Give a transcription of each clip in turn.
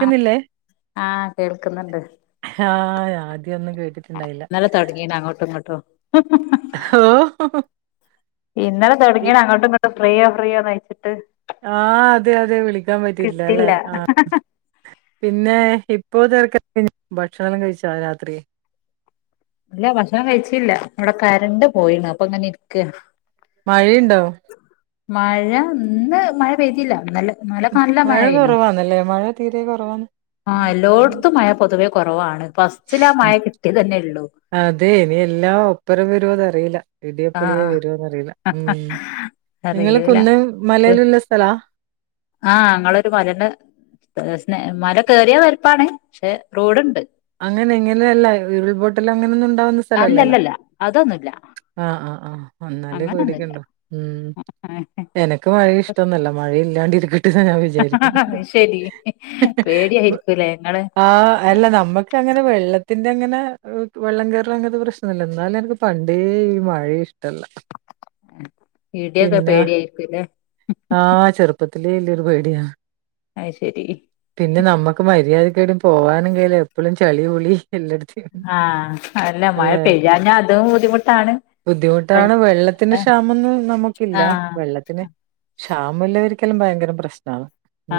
ആഹ് ആഹ് കേൾക്കുന്നുണ്ട് ആഹ് ആദ്യം ഒന്നും കേട്ടിട്ടുണ്ടായില്ല തുടങ്ങീന്നു അങ്ങോട്ടും ഇങ്ങോട്ടോ [inaudible] ഓ ഇന്നലെ ഇ തുടങ്ങിയ അങ്ങോട്ടും ഇങ്ങോട്ടു ഫ്രീയ ഫ്രീയ ചോദിച്ചിട്ട് ആഹ് അതെ അതെ വിളിക്കാൻ പറ്റില്ലല്ലെ കിട്ടില്ല ആഹ് പിന്നെ ഇപ്പോ ചേർക്ക കഴിഞ്ഞ ഭക്ഷണെല്ലം കഴിച്ചാ രാത്രി ഇല്ല ഭക്ഷണം കഴിച്ചില്ല ഇവിടെ കരണ്ട് പോയിണ് അപ്പ അങ്ങനെ ഇരിക്ക മഴയുണ്ടോ മഴ ഇന്ന് മഴ പെയ്തിയില്ല എന്നല് ഇന്നലെ നല്ല മഴ മഴനു കുറവാന്നല്ലേ മഴ തീരെ കുറവാണ് ആ എല്ലോടത്തും മഴ പൊതുവേ കുറവാണ് ഫസ്സില് ആ മഴ കിട്ടിയ തന്നെ ഉള്ളു അതെ ഇനി എല്ലാം ഒപ്പരം വരോന്ന് അറീല ഇടിയപ്പുളിയെ ആഹ് വരോന്ന് അറീല ഉം നിങ്ങൾ അറിയൂല കുന്ന് മലയല്ലം ള്ളസ്ഥലാ ആഹ് ഞങ്ങളൊരു മലന്റെ മല കേറിയാ പരപ്പാണ് പക്ഷെ റോഡുണ്ട് അങ്ങനെ ഇങ്ങനെയല്ല ഉരുൾപൊട്ടൽ അങ്ങന ഒന്നും ഉണ്ടാവുന്ന സ്ഥ അല്ലല്ലല്ല അതൊന്നുല്ല ആഹ് ആഹ് ആഹ് എന്നാലേ അങ്ങനൊന്നുല്ല പേടിക്കണ്ടു ഉം എനക്ക് മഴെ ഇഷ്ടംന്നല്ല മഴല്ലാണ്ടിരിക ഞാൻ വിചാരിക്കുന്നേ അത് ശരി [inaudible] ഹ് ഹ് പേടിയായിരിക്കൂലേ ഇങ്ങള് ആഹ് അല്ല നമ്മക്ക് പക്ഷെ അങ്ങനെ വെള്ളത്തിന്റെ അങ്ങനെ വെള്ളം കയറല് അങ്ങനത്തെ പ്രശ്നം ഇല്ല എന്നാലും എനിക്ക് പണ്ടേ ഈ മഴ ഇഷ് ഇഷ്ടല്ല ഇടിയൊക്കെ പേടിയായിക്കൂലേ ആഹ് ചെറുപ്പത്തിലേ ഇൻ്റെ ഒരു പേടിയാന്ന് അയ്ഷരി പിന്നെ നമ്മക്ക് മര്യാദക്കേടയും പോവാനും കയില എപ്പളും ചളിപിളി എല്ലടത്തിലും ആഹ് അല്ല മഴ പെയ്യാഞ്ഞാ അതും ബുദ്ധിമുട്ടാണ് ബുദ്ധിമുട്ടാണ് വെള്ളത്തിന്റെ ക്ഷാമൊന്നും നമക്കില്ല ആഹ് വെള്ളത്തിന് ക്ഷാമല്ലവരിക്കെല്ലം ഭയങ്കരം പ്രശ്നാണ്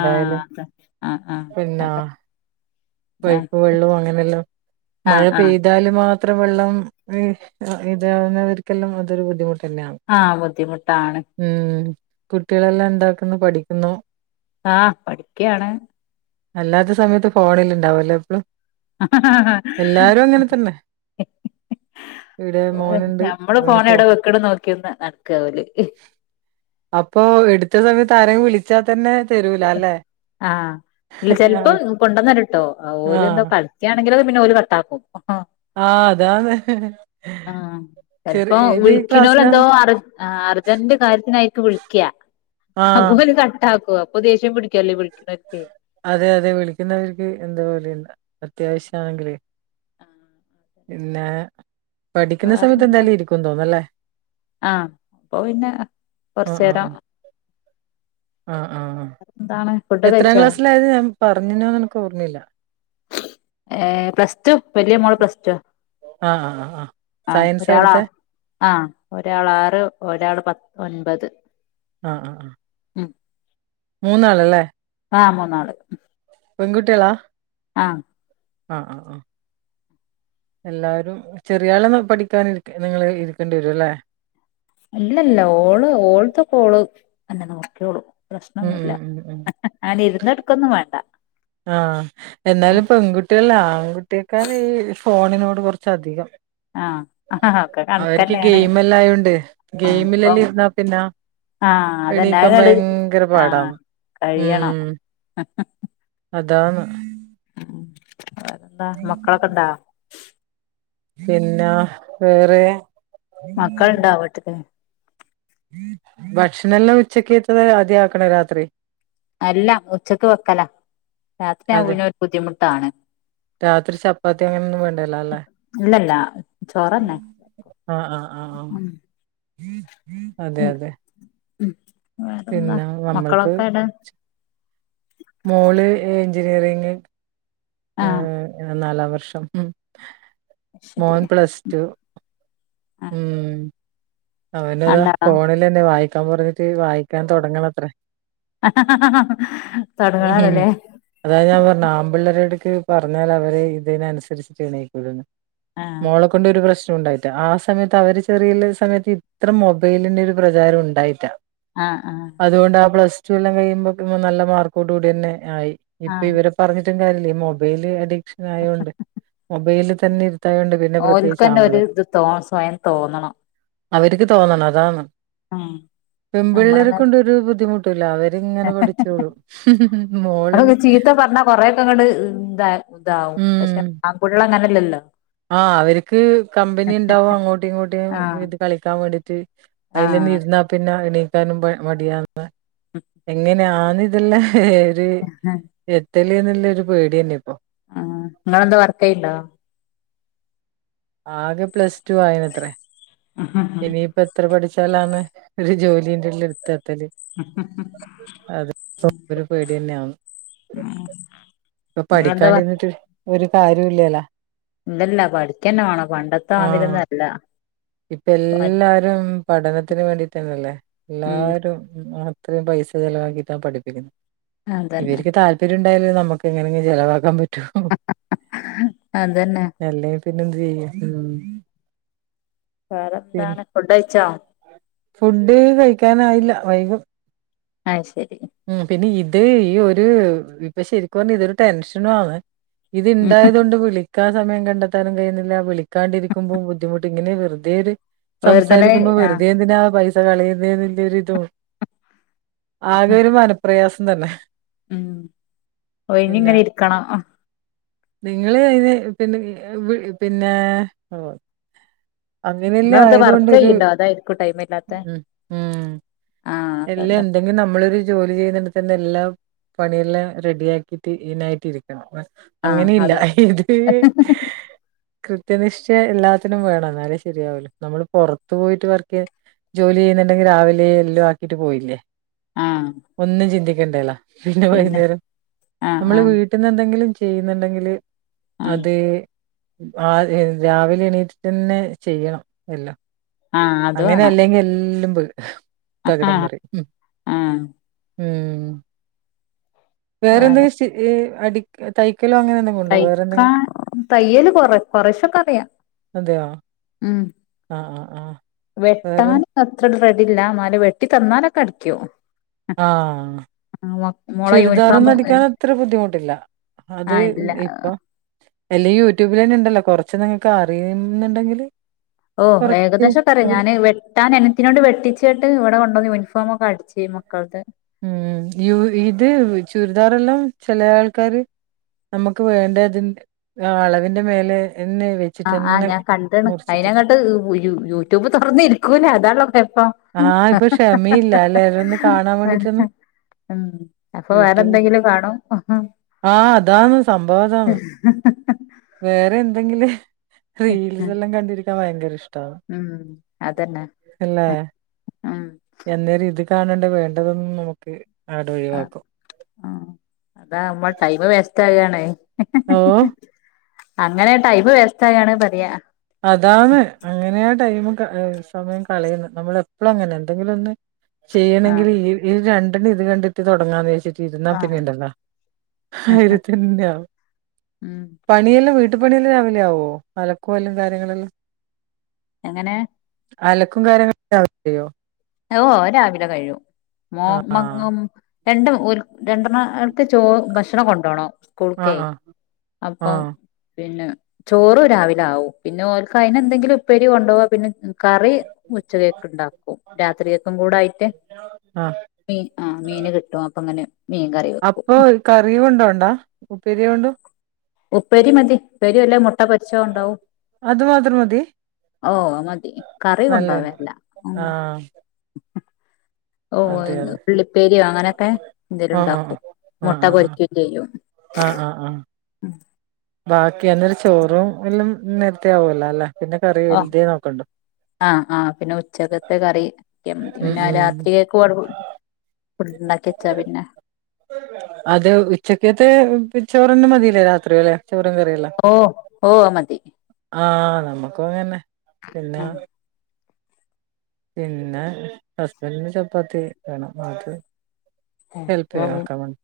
ആഹ് അതെ ആഹ് ആഹ് പിന്നെ അതെ പൈപ്പ് വെള്ളവും അങ്ങനെല്ലം ആഹ് മഴ ആഹ് പെയ്താല് മാത് ത്ര വെള്ളം ഇതാവുന്നവർക്കല്ലം അതൊരു ബുദ്ധിമുട്ട് തന്നെയാണ് ആഹ് ബുദ്ധിമുട്ടാണ് ഉം കുട്ട്യേളല്ലം എന്താക്ന്ന് പഠിക്കുന്നോ? ആഹ് പഠിക്കാണ്. അല്ലാത്ത സമയത്ത് ഫോണില് ഇണ്ടാവല്ലേ എപ്പളും എല്ലാരും അങ്ങനെ തന്നെ ഇവിടെ ഓഹ് മോനുണ്ട് നമ്മള് അവന് ഫോണ് ഫോ എവിടെ വെക്ണ് നോക്കി നടക്കാ ഓല് അപ്പൊ എടുത്ത സമയത്ത് ആരെങ്കിലും വിളിച്ചാ തന്നെ തരൂല അല്ലേ ആഹ് ഇല്ല ചെൽപ്പോ ആഹ് കൊണ്ടന്നരു ട്ടോ ഓല് എന്തോ ആഹ് കളിക്കാണങ്കിലൊക്ക പിന്നെ ഓല് കട്ടാകും അതാണ് ആഹ് ചെറി ചെൽപ്പോ ഏത് വിളിക്കിണോല് എന്തോ ക്ലാസ്സിലാണ് അർജ ആഹ് അർജ അർജെന്റ് കാര്യത്തിനായിക്കും വിളിക്ക ആഹ് അപ്പോല് കട്ടാക്കും അപ്പൊ ദേഷ്യം പിടിക്കല്ലോ വിളി [unintelligible] അതെ അതെ വിളിക്കുന്നവർക്ക് എന്തോ പോലെ അത്യാവശ്യാണെങ്കിലെ പിന്നെ പഠിക്കുന്ന സമയത്ത് വേറെന്താ എന്തായാലും ഇരിക്കും തോന്നല്ലേ ആഹ് അപ്പൊ പിന്നെ ആഹ് ആഹ് കൊർചേരം ആഹ് ആഹ് ആഹ് എന്താണ് ഫുഡ് എത്രാം കഴിച്ചോ ക്ലാസ്സിലായത് ഞാൻ പറഞ്നോന്ന് അനക്ക് ഓർമ്മയില്ല ഏഹ് പ്ലസ് ടു വലിയ മോള് പ്ലസ് ടു ആഹ് ആഹ് ആഹ് ആഹ് ആ ആഹ് സയൻസാ ഒരാളാ എടുത്തെ ആഹ് ഒരാൾ ആറ് ഒരാൾ പ ഒൻപത് ആഹ് ആഹ് ആഹ് ഉം മൂന്നാള് ല്ലേ ആഹ് മൂന്നാള് പെൺകുട്ട്യേളാ? ആഹ് ആഹ് ആഹ് ആഹ് എല്ലാവരും ചെറിയാളെ പഠിക്കാൻ നിങ്ങൾ ഇരിക്കേണ്ടി വരും ല്ലേ? ഇല്ലല്ല ഓള് ഓൾതൊക്കെ ഓള് അന്നെ നോക്ക്യോളും ഉം പ്രശ്നൊന്നുല്ല ഉം ഉം ഉം ഞാന് ഇരുന്നെടുക്കൊന്നും വേണ്ട ആഹ് ഉം എന്നാലും പെൺകുട്ടിയല്ലാ ആൺകുട്ടിയെക്കാന്ന് ഈ ഫോണിനോട് കൊറച്ച് അധികം ആഹ് ആഹ് ഒക്കെ അവർക്ക് കണക്കന്നെയാണ് ഗെയിമല്ലാം ആയോണ്ട് ആഹ് ഗെയിമിലല്ല അപ്പം ഇരുന്നാ പിന്ന ആഹ് അതന്നെ എണീക്കാൻ അതങ്ങട് ഭയങ്കര പാടന്ന് ഉം അ അതാണ് വേറെന്താ മക്കളൊക്കണ്ടാ? പിന്ന വേറെ മക്കളുണ്ടാ [unintelligible] ഭക്ഷണല്ലാം ഉച്ചകേത്തത് ആദ്യ ആക്കണ രാത്രി അല്ല ഉച്ചക്ക് വെക്കല രാത്രി അതെ ആവുനൊ ഒരു ബുദ്ധിമുട്ടാണ് രാത്രി ചപ്പാത്തി അങ്ങനെൊന്നും വേണ്ടലല്ലേ ഇല്ലല്ല ചോറന്നെ ആഹ് ആഹ് ആഹ് ആഹ് ഉം അതെ ഉം അതെ ഉം വേറെന്താ പിന്നെ നമ്മൾക്ക് മക്കളൊക്കെ എടെ? മോള് എഞ്ചിനീയറിങ് ആഹ് ഏ നാലാം വർഷം ഉം ശരി മോൻ പ്ലസ് ടു ആഹ് ഉം അവനതാ കണ്ടാളാ ഫോണിൽന്നെ വായിക്കാൻ പറഞ്ഞിട്ട് വായിക്കാൻ തുടങ്ങണത്രേ തടങ്ങണാലല്ലേ അതായത് ഞാൻ പറഞ്ഞു ആമ്പിള്ളേരടക്ക് പറഞ്ഞാൽ അവര് ഇതിനനുസരിച്ചിട്ടാണീക്കൂന്ന് ആഹ് മോളെ കൊണ്ട് ഒരു പ്രശ്നം ഉണ്ടായിട്ട്ല്ല ആ സമയത്ത് അവര് ചെറിയ സമയത്ത് ഇത്ര മൊബൈലിന്റെ ഒരു പ്രചാരം ഉണ്ടായില്ല ആഹ് ആഹ് അതുകൊണ്ട് ആ പ്ലസ് ടു എല്ലാം കഴിയുമ്പോ നല്ല മാർക്കോട് കൂടി തന്നെ ആയി ഇപ്പൊ ഇവ ആഹ് ഇവരെ പറഞ്ഞിട്ടും കാര്യല്ല മൊബൈല് അഡിക്ഷൻ ആയതൊണ്ട് മൊബൈല് തന്നെ ഇരുത്തായതോണ്ട് ഓൽക്കന്റെ ഒരു ഇത് തോ സ്വയം തോന്നണം അവർക്ക് തോന്നണം അതാണ് ഉം പെമ്പിള്ളേരെ നമ്മളങ്ങനെ കൊണ്ടരു ബുദ്ധിമുട്ട് ഇല്ല അവരിങ്ങനെ പഠിച്ചോളൂ മോളില് നമ്മളൊക്കെ ചീത്ത പറഞ്ഞാ കൊറെയൊക്കെ അങ്ങട് ഇതാ ഇതാവും പക്ഷെ ആമ്പിള്ള അങ്ങനെല്ലല്ലോ ആഹ് അവർക്ക് കമ്പനി ഉണ്ടാവും അങ്ങോട്ടും ഇങ്ങോട്ടും ആഹ് ഇത് കളിക്കാൻ വേണ്ടിട്ട് അയില തന്നെ ആഹ് ഇരുന്ന പിന്നെ എണീക്കാനും മടിയന്ന് എങ്ങനെയാന്ന് ഇതെല്ല ഇത് എത്തല് എന്നുള്ളരു പേടി തന്നെ ഇപ്പൊ മം നിങ്ങളെന്താ വർക്കയിണ്ടോ? ആകെ പ്ലസ് ടു ആയിന്നത്രെ ഇനിയിപ്പ എത്ര പഠിച്ചാലാണ് ഒരു ജോലിന്റെ ഉള്ള എടുത്ത് ത്തില് അത് ഒരു പേടി തന്നെയ ആണ് ഉംഹ് ഇപ്പൊ പഠിക്കാണ്ടിന്നിട്ട് ഒരു കാര്യംല്ലല്ലോ ഇല്ലല്ല പഠിക്കന്നെ വേണം പണ്ടത്തെ ആഹ് മാതിരിഒന്നല്ല ഇപ്പ എല്ലാരും പഠനത്തിന് വേണ്ടി തന്നെല്ലേ ഉം എല്ലാരും ഇത്രയും പൈസ ചിലവാക്കിട്ടാണ് പഠിപ്പിക്കുന്നത് അതന്നെ ഇവർക്ക് താപര്യം പ്പ്ര്യംണ്ടായല് നമുക്ക് എങ്ങനെങ്കിലും ചിലവാക്കാൻ പറ്റു അതന്നെ അല്ലെങ്കി പിന്നെ എന്ത്തു ചെയ്യും മം വേറെ എന്താണ്, ഫുഡ്‌കഴിച്ചോ ഫുഡ് കഴിക്കാനായില്ല വൈകും അത് ശരി മം പിന്നെ ഇത് ഈ ഒരു ഇപ്പൊ ശരിക്കും പറഞ്ഞ ഇതൊരു ടെൻഷനും ആണ് ഇത് ഇണ്ടായത് കൊണ്ട് വിളി ക്കാൻ സമയം കണ്ടെത്താനും കഴിയുന്നില്ല വിളിക്കാണ്ടിരിക്കുമ്പോൾ ബുദ്ധിമുട്ട് ഇങ്ങനെ വെറതെഒരു വെറുതനെ സംസാരിക്കുമ്പോ ആഹ് വെറുതെന്തിനാ പൈസ കളയുന്നള്ളരിതും ഒരു മനപ്രയാസം തന്നെ ഉം പിന്നെ ഒഴിഞ്ഞ്ഞിങ്ങനെ ഇരിക്കണം. നിങ്ങള് അതിന് പിന്നെ പിന്നെ അങ്ങനെയല്ലേ നിങ്ങളെന്താ ആയതൊണ്ട് വർക്ക് ഒരു ചെയ്യണ്ടോ അതായിരിക്കും ടൈം ഇല്ലാത്തെ മം ഉം ആഹ് എല്ല അതോണ്ടാ എന്തെങ്കിലും നമ്മളരു ജോലി ചെയ്യുന്നിത്തന്ന എല്ലാം പണിയെല്ലാം റെഡിയാക്കിട്ട് ഈനായിട്ട് ഇരിക്കണം. ആഹ് അങ്ങനെയില്ല അതോ ഇത് കൃത്യനിഷ്ഠ എല്ലാത്തിനും വേണം എന്നാലും ശരിയാവള്ളൂ നമ്മള് പുറത്തു പോയിട്ട് വർക്ക് ചെയ്യ. ജോലി ചെയ്യുന്നുണ്ടെങ്കിൽ രാവിലെ എല്ലാം ആക്കിട്ട് പോയില്ലേ. ആഹ് ഒന്നും ചിന്തിക്കണ്ടല്ല പിന്നെ വൈകുന്നേരം ആഹ് നമ്മള് ആഹ് വീട്ടിൽ കിട്ടുന്നുണ്ടെങ്കിലും ചെയ്യുന്നുണ്ടെങ്കില് ആഹ് അത് ആ രാവിലെ എണീറ്റ് തന്നെ ചെയ്യണം എല്ലാം ആഹ് അത് അങ്ങനെ വേണം അല്ലെങ്കിൽ എല്ലാം പോയി തകിടം ആഹ് മറിയും ആഹ് ഉ വേറെന്തും വേറെ ശി ഈ അടി തൈക്കലോ അങ്ങനെന്തൊ തയ്ക്കാൻ തയ്യല് കൊറ കൊറശൊക്കെ അറിയാം അതെയോ ഉം ആഹ് ആഹ് ആഹ് വേറെ വെട്ടാന അത്ര റെഡില്ല എന്നല് വെട്ടി തന്നാലൊക്കെ അടിക്കും ആഹ് മോളെ ചുരിദാറ് യൂണിഫോം ഒന്നും അടിക്കാൻ അത്ര ബുദ്ധിമുട്ടില്ല അത് ആഹ് ഇല്ല ഇപ്പൊ എല്ല യൂട്യൂബിൽ തന്നെ ഉണ്ടല്ലോ കൊറച്ച് നിങ്ങക്ക് അറിയുന്നുണ്ടെങ്കില് ഓ കൊറച്ച് ഏദേശൊക്കെ അറിയാം യൂട്യൂബില് ഞാന് വെട്ടാൻ അനിയത്തിനോട് വെട്ടിച്ചട്ട് ഇവിടെണ്ടോന്നു യൂണിഫോമ ഒക്കെ അടിച്ച് ഈ മക്കൾ തെ ഉം ഇത് ചുരിദാറെല്ലാം ചില ആൾക്കാര് നമുക്ക് വേണ്ടതിന്റെ അളവിന്റെ മേലെെ വെ ആഹ് ആ ഞാൻ കണ്ടണ് അയിന്ങ്ങോട്ട് യൂട്യൂബ് തുറന്ന ഇരിക്കൂല്ലേ അതാണ് കൊയപ്പം ആഹ് ഇപ്പൊ ക്ഷമയില്ല അലല ഇത് ഒന്ന് കാണാൻ വേണ്ടീട്ടൊന്നും ഉം അപ്പൊ വേറെന്തെങ്കിലും കാണോ ആഹ് അതാന്ന് സംഭവം അതാണ് വേറെ എന്തെങ്കിലും റീൽസ് എല്ലാം കണ്ടിരിക്കാൻ ഭയങ്കര ഇഷ്ടം ഉം അതന്നെ അല്ലേ ഉം എന്നേരം ഇത് കാണണ്ട വേണ്ടതും നമുക്ക് അടെ ഒഴിവാക്കും അതാവുമ്പം ടൈമ് വേസ്റ്റ് ആവുകയാണ്. ഓ അങ്ങനെ ടൈമ് വേസ്റ്റാവാണെ പറയാ അതാണ് അങ്ങനെയാ ടൈം സമയം കളയുന്നത് നമ്മൾ എപ്പള അങ്ങനെ എന്തെങ്കിലും ഒന്ന് ചെയ്യണമെങ്കിൽ ആഹ് ഈ ഈ രണ്ടണ്ണം ഇത് കണ്ടിട്ട് തുടങ്ങാന്ന് വെച്ചിട്ട് ആഹ് ഇരുന്നാൽപിന്നെണ്ടല്ലോ ആയിരത്തിന്ന് ആവും ഉം പണിയെല്ലാം വീട്ടു പണിയെല്ലാം രാവിലെ ആവോ അലക്കല്ലാം കാര്യങ്ങളെല്ലാം എങ്ങനെ അലക്കും കാര്യങ്ങളൊക്കെ രാവിലെ ചെയ്യാ ഓ അത് രാവിലെ കഴിയും മോ ആഹ് [unintelligible] രണ്ടും ഒരു രണ്ടെണ ആൾക്ക് ച ഭക്ഷണം കൊണ്ടോണം ആഹ് സ്കൂൾക്കെ ആഹ് അപ്പം ആഹ് പിന്നെ ചോറു രാവിലെ ആവും പിന്നെ ഓക്ക് അയിന് എന്തെങ്കിലും ഉപ്പേരി കൊണ്ടുപോവാ പിന്നെ കറി ഉച്ച തേക്ക് ഉണ്ടാക്കും രാത്രി യേക്കും കൂടെ ആയിട്ട് ആഹ് മീൻ ആ മീന് കിട്ടും അപ്പൊ അങ്ങനെ മീൻ കറി വെക്കും അപ്പൊ കറി കൊണ്ടോണ്ടാ ഉപ്പേരികൊണ്ടോ ഉപ്പരി മതി ഉപ്പരി അല്ലേ മുട്ട പോരിച്ച ഉണ്ടാവും അത് മാത്രം മതി ഓ മതി കറി നല്ലന്നെ കൊണ്ടോവേല്ല ഉം ആഹ് ഓ അതെ അതെ ഉള്ളിപ്പേരിയോ അങ്ങനെയൊക്കെ എന്തേലും ആഹ് ആഹ് ഉണ്ടാക്കും ആഹ് ആഹ് മുട്ട ആഹ് പൊരിക്കയും ചെയ്യും ആഹ് ആഹ്ആഹ് ബാക്കി അന്നരു ചോറും എല്ലാം നേരത്തെ ആവൂലാലേ പിന്നെ കറി ഓ വലുതേ നോക്കണ്ടു ആഹ് ആഹ് പിന്നെ ഉച്ചയ്ക്കത്തെ കറി [inaudible] ഉം പിന്നെ ഉം രാത്രി ഫുഡുണ്ടാക്കി വെച്ചാ പിന്നെ അതെ ഉച്ചയ്ക്കത്തെ ചോറ്തന്നെ മതിയല്ലോ രാത്രി അല്ലേ ചോറും കറിയെല്ലാം ഓ ഓ മതി ആഹ് നമ്മക്കും അത് തന്നെ പിന്ന ഉം പിന്നെ ഹസ്ബന്റിന് ചപ്പാത്തി വേണം [unintelligible] ഹെൽപ്പ് ചെയ്യും അപ്പം അതൊക്കെ വന്ന്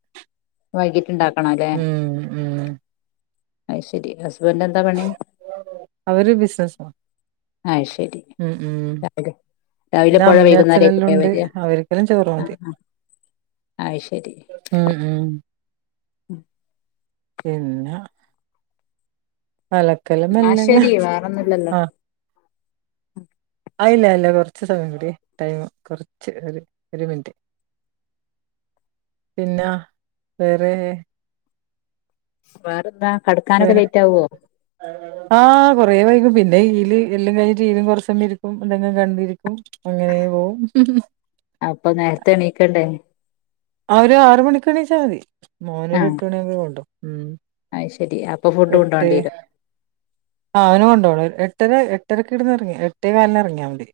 വൈകിട്ടുണ്ടാക്കണല്ലേ ഉം ഉം അയ് ശരി ഹസ്ബന്റ് എന്താ പണി അവര് ബിസിനസാ അയ് ശരി ഉം ഉം പിന്നെ രാവിലെപോയാ അമ്മയും വൈകുന്നരേം ആ യ്ക്കും അച്ഛനെല്ലാം ല്ലേ ഉണ്ട് വര അവർക്കെല്ലാം ചോറ് മതി ആഹ് ആഹ് അയ് ശരി ഉം ഉം പിന്നെ അലക്കലും ആ മെല്ലനെ ശരി വേറൊന്നുമില്ലല്ലോ ആഹ് ആഇല്ല ഇല്ല കുറച്ച് സമയം കൂടി ടൈം കുറച്ച് ഒരു ഒരു മിനിറ്റ് പിന്നാ വേറെ വേറെന്താ കെടക്കാനൊക്കെ ലേറ്റ് ആവോ [inaudible] ആ കൊറേ വൈകും പിന്നെ ഈല് എല്ലാം കഴിഞ്ഞിട്ട് ടിവിയും കുറേ സമയം ഇരിക്കും എന്തെങ്കിലും കണ്ടിരിക്കും അങ്ങനേ പോവും അപ്പം നേരത്തേ എണീക്കണ്ടേ ആ ഒരു ആറ് മണിക്ക് എണീച്ചാൽ മതി ആ മോനൊരു എട്ട് മണിയാകുമ്പൊഴാ പോണ്ടെ ഉം അത് ശരി അപ്പൊ ഫുഡ് എട്ട് കൊണ്ടോണ്ടി വരും ആ അവന് കൊണ്ട് പോണം എട്ടര എട്ടരക്ക് ഇവിടുന്ന് ഇറങ്ങി എട്ടേകാലിന് ഇറങ്ങിയാ മതി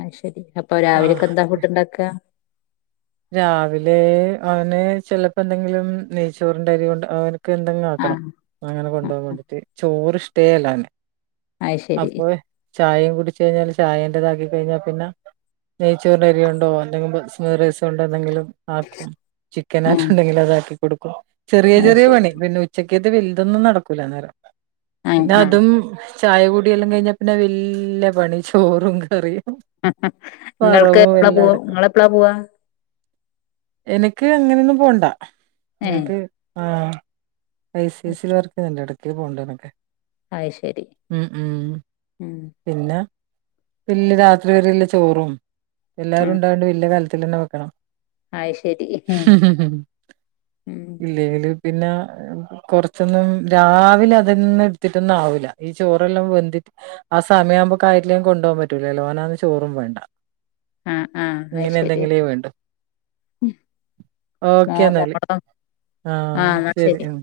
അയ് ശരി അപ്പൊ ആഹ് രാവിലെയൊക്കെ എന്താ ഫുട്ട് ഇണ്ടാക്ക രാവിലെ അവന് ചെലപ്പോ എന്തെങ്കിലും നെയ്ച്ചോറിന്റെ അരി കൊണ്ട് അവന് എന്തെങ്കിലും ആ ആക്കണം അങ്ങനെ ആ കൊണ്ടുപോവാൻ വേണ്ടിട്ട് ചോറ് ഇഷ്ടവേ അല്ല അവന് അത് ശരി അപ്പൊ ചായയും കുടിച്ച് കഴിഞ്ഞാല് ചായേന്റതാക്കി കഴിഞ്ഞാൽ പിന്നെ നെയ്ച്ചോറിന്റെ അരി കൊണ്ട് ഓന്റെ ബസുമതി റൈസ് കൊണ്ട് എന്തെങ്കിലും ആക്കും ആ ചിക്കനായിട്ട് ഉണ്ടെങ്കിൽ അതാക്കി കൊടുക്കും ചെറിയ അത് ചെറിയ ശരി പണി പിന്നെ ഉ ഉച്ചക്കത്തെ വലുതൊന്നും നടക്കൂല അന്നേരം ആ പിന്നെ ആ അതും ചായ കൂടിയെല്ലാം കഴിഞ്ഞാ പിന്നെ വല്യ പണി ചോറും കറിയും ഇങ്ങൾക്ക് വറവും എപ്പളാ എല്ലാം പോവാ അടക്കം ഇങ്ങൾ എപ്പളാ പോവാ എനിക്ക് അങ്ങനെയൊന്നും പോണ്ടാ ഏ എനിക്ക് ആഹ് ഐ സി ഐ സിൽ വർക്ക് ചെയ്യുന്നുണ്ട് എടക്ക് പോണ്ടന്നൊക്കെ അത് ശരി ഉം ഉം ഉം പിന്നെ [unintelligible] രാത്രി വരെയുള്ള ചോറും ആ എല്ലാരും ഉണ്ടായോണ്ട് വലിയ കലത്തി തന്നെ വെക്കണം അയ്ശരി ഉം ഇല്ലേല് പിന്നെ കൊറച്ചൊന്നും രാവിലെ അതൊന്നും എടുത്തിട്ടൊന്നും ആവൂല്ല ഈ ചോറെല്ലാം വെന്തി ആ സമയം ആവുമ്പോക്കായിറ്റിലേൽ കൊണ്ടു പോകാൻ പറ്റൂലല്ലോ ഓനാണേ ചോറും വേണ്ട ആഹ് ആഹ് ഇങ്ങനെ അയ്ശരി എന്തെങ്കിലു വേണ്ടു മോ ഓക്കെ എന്നാല് മോളോ ആഹ് ശരി ഉം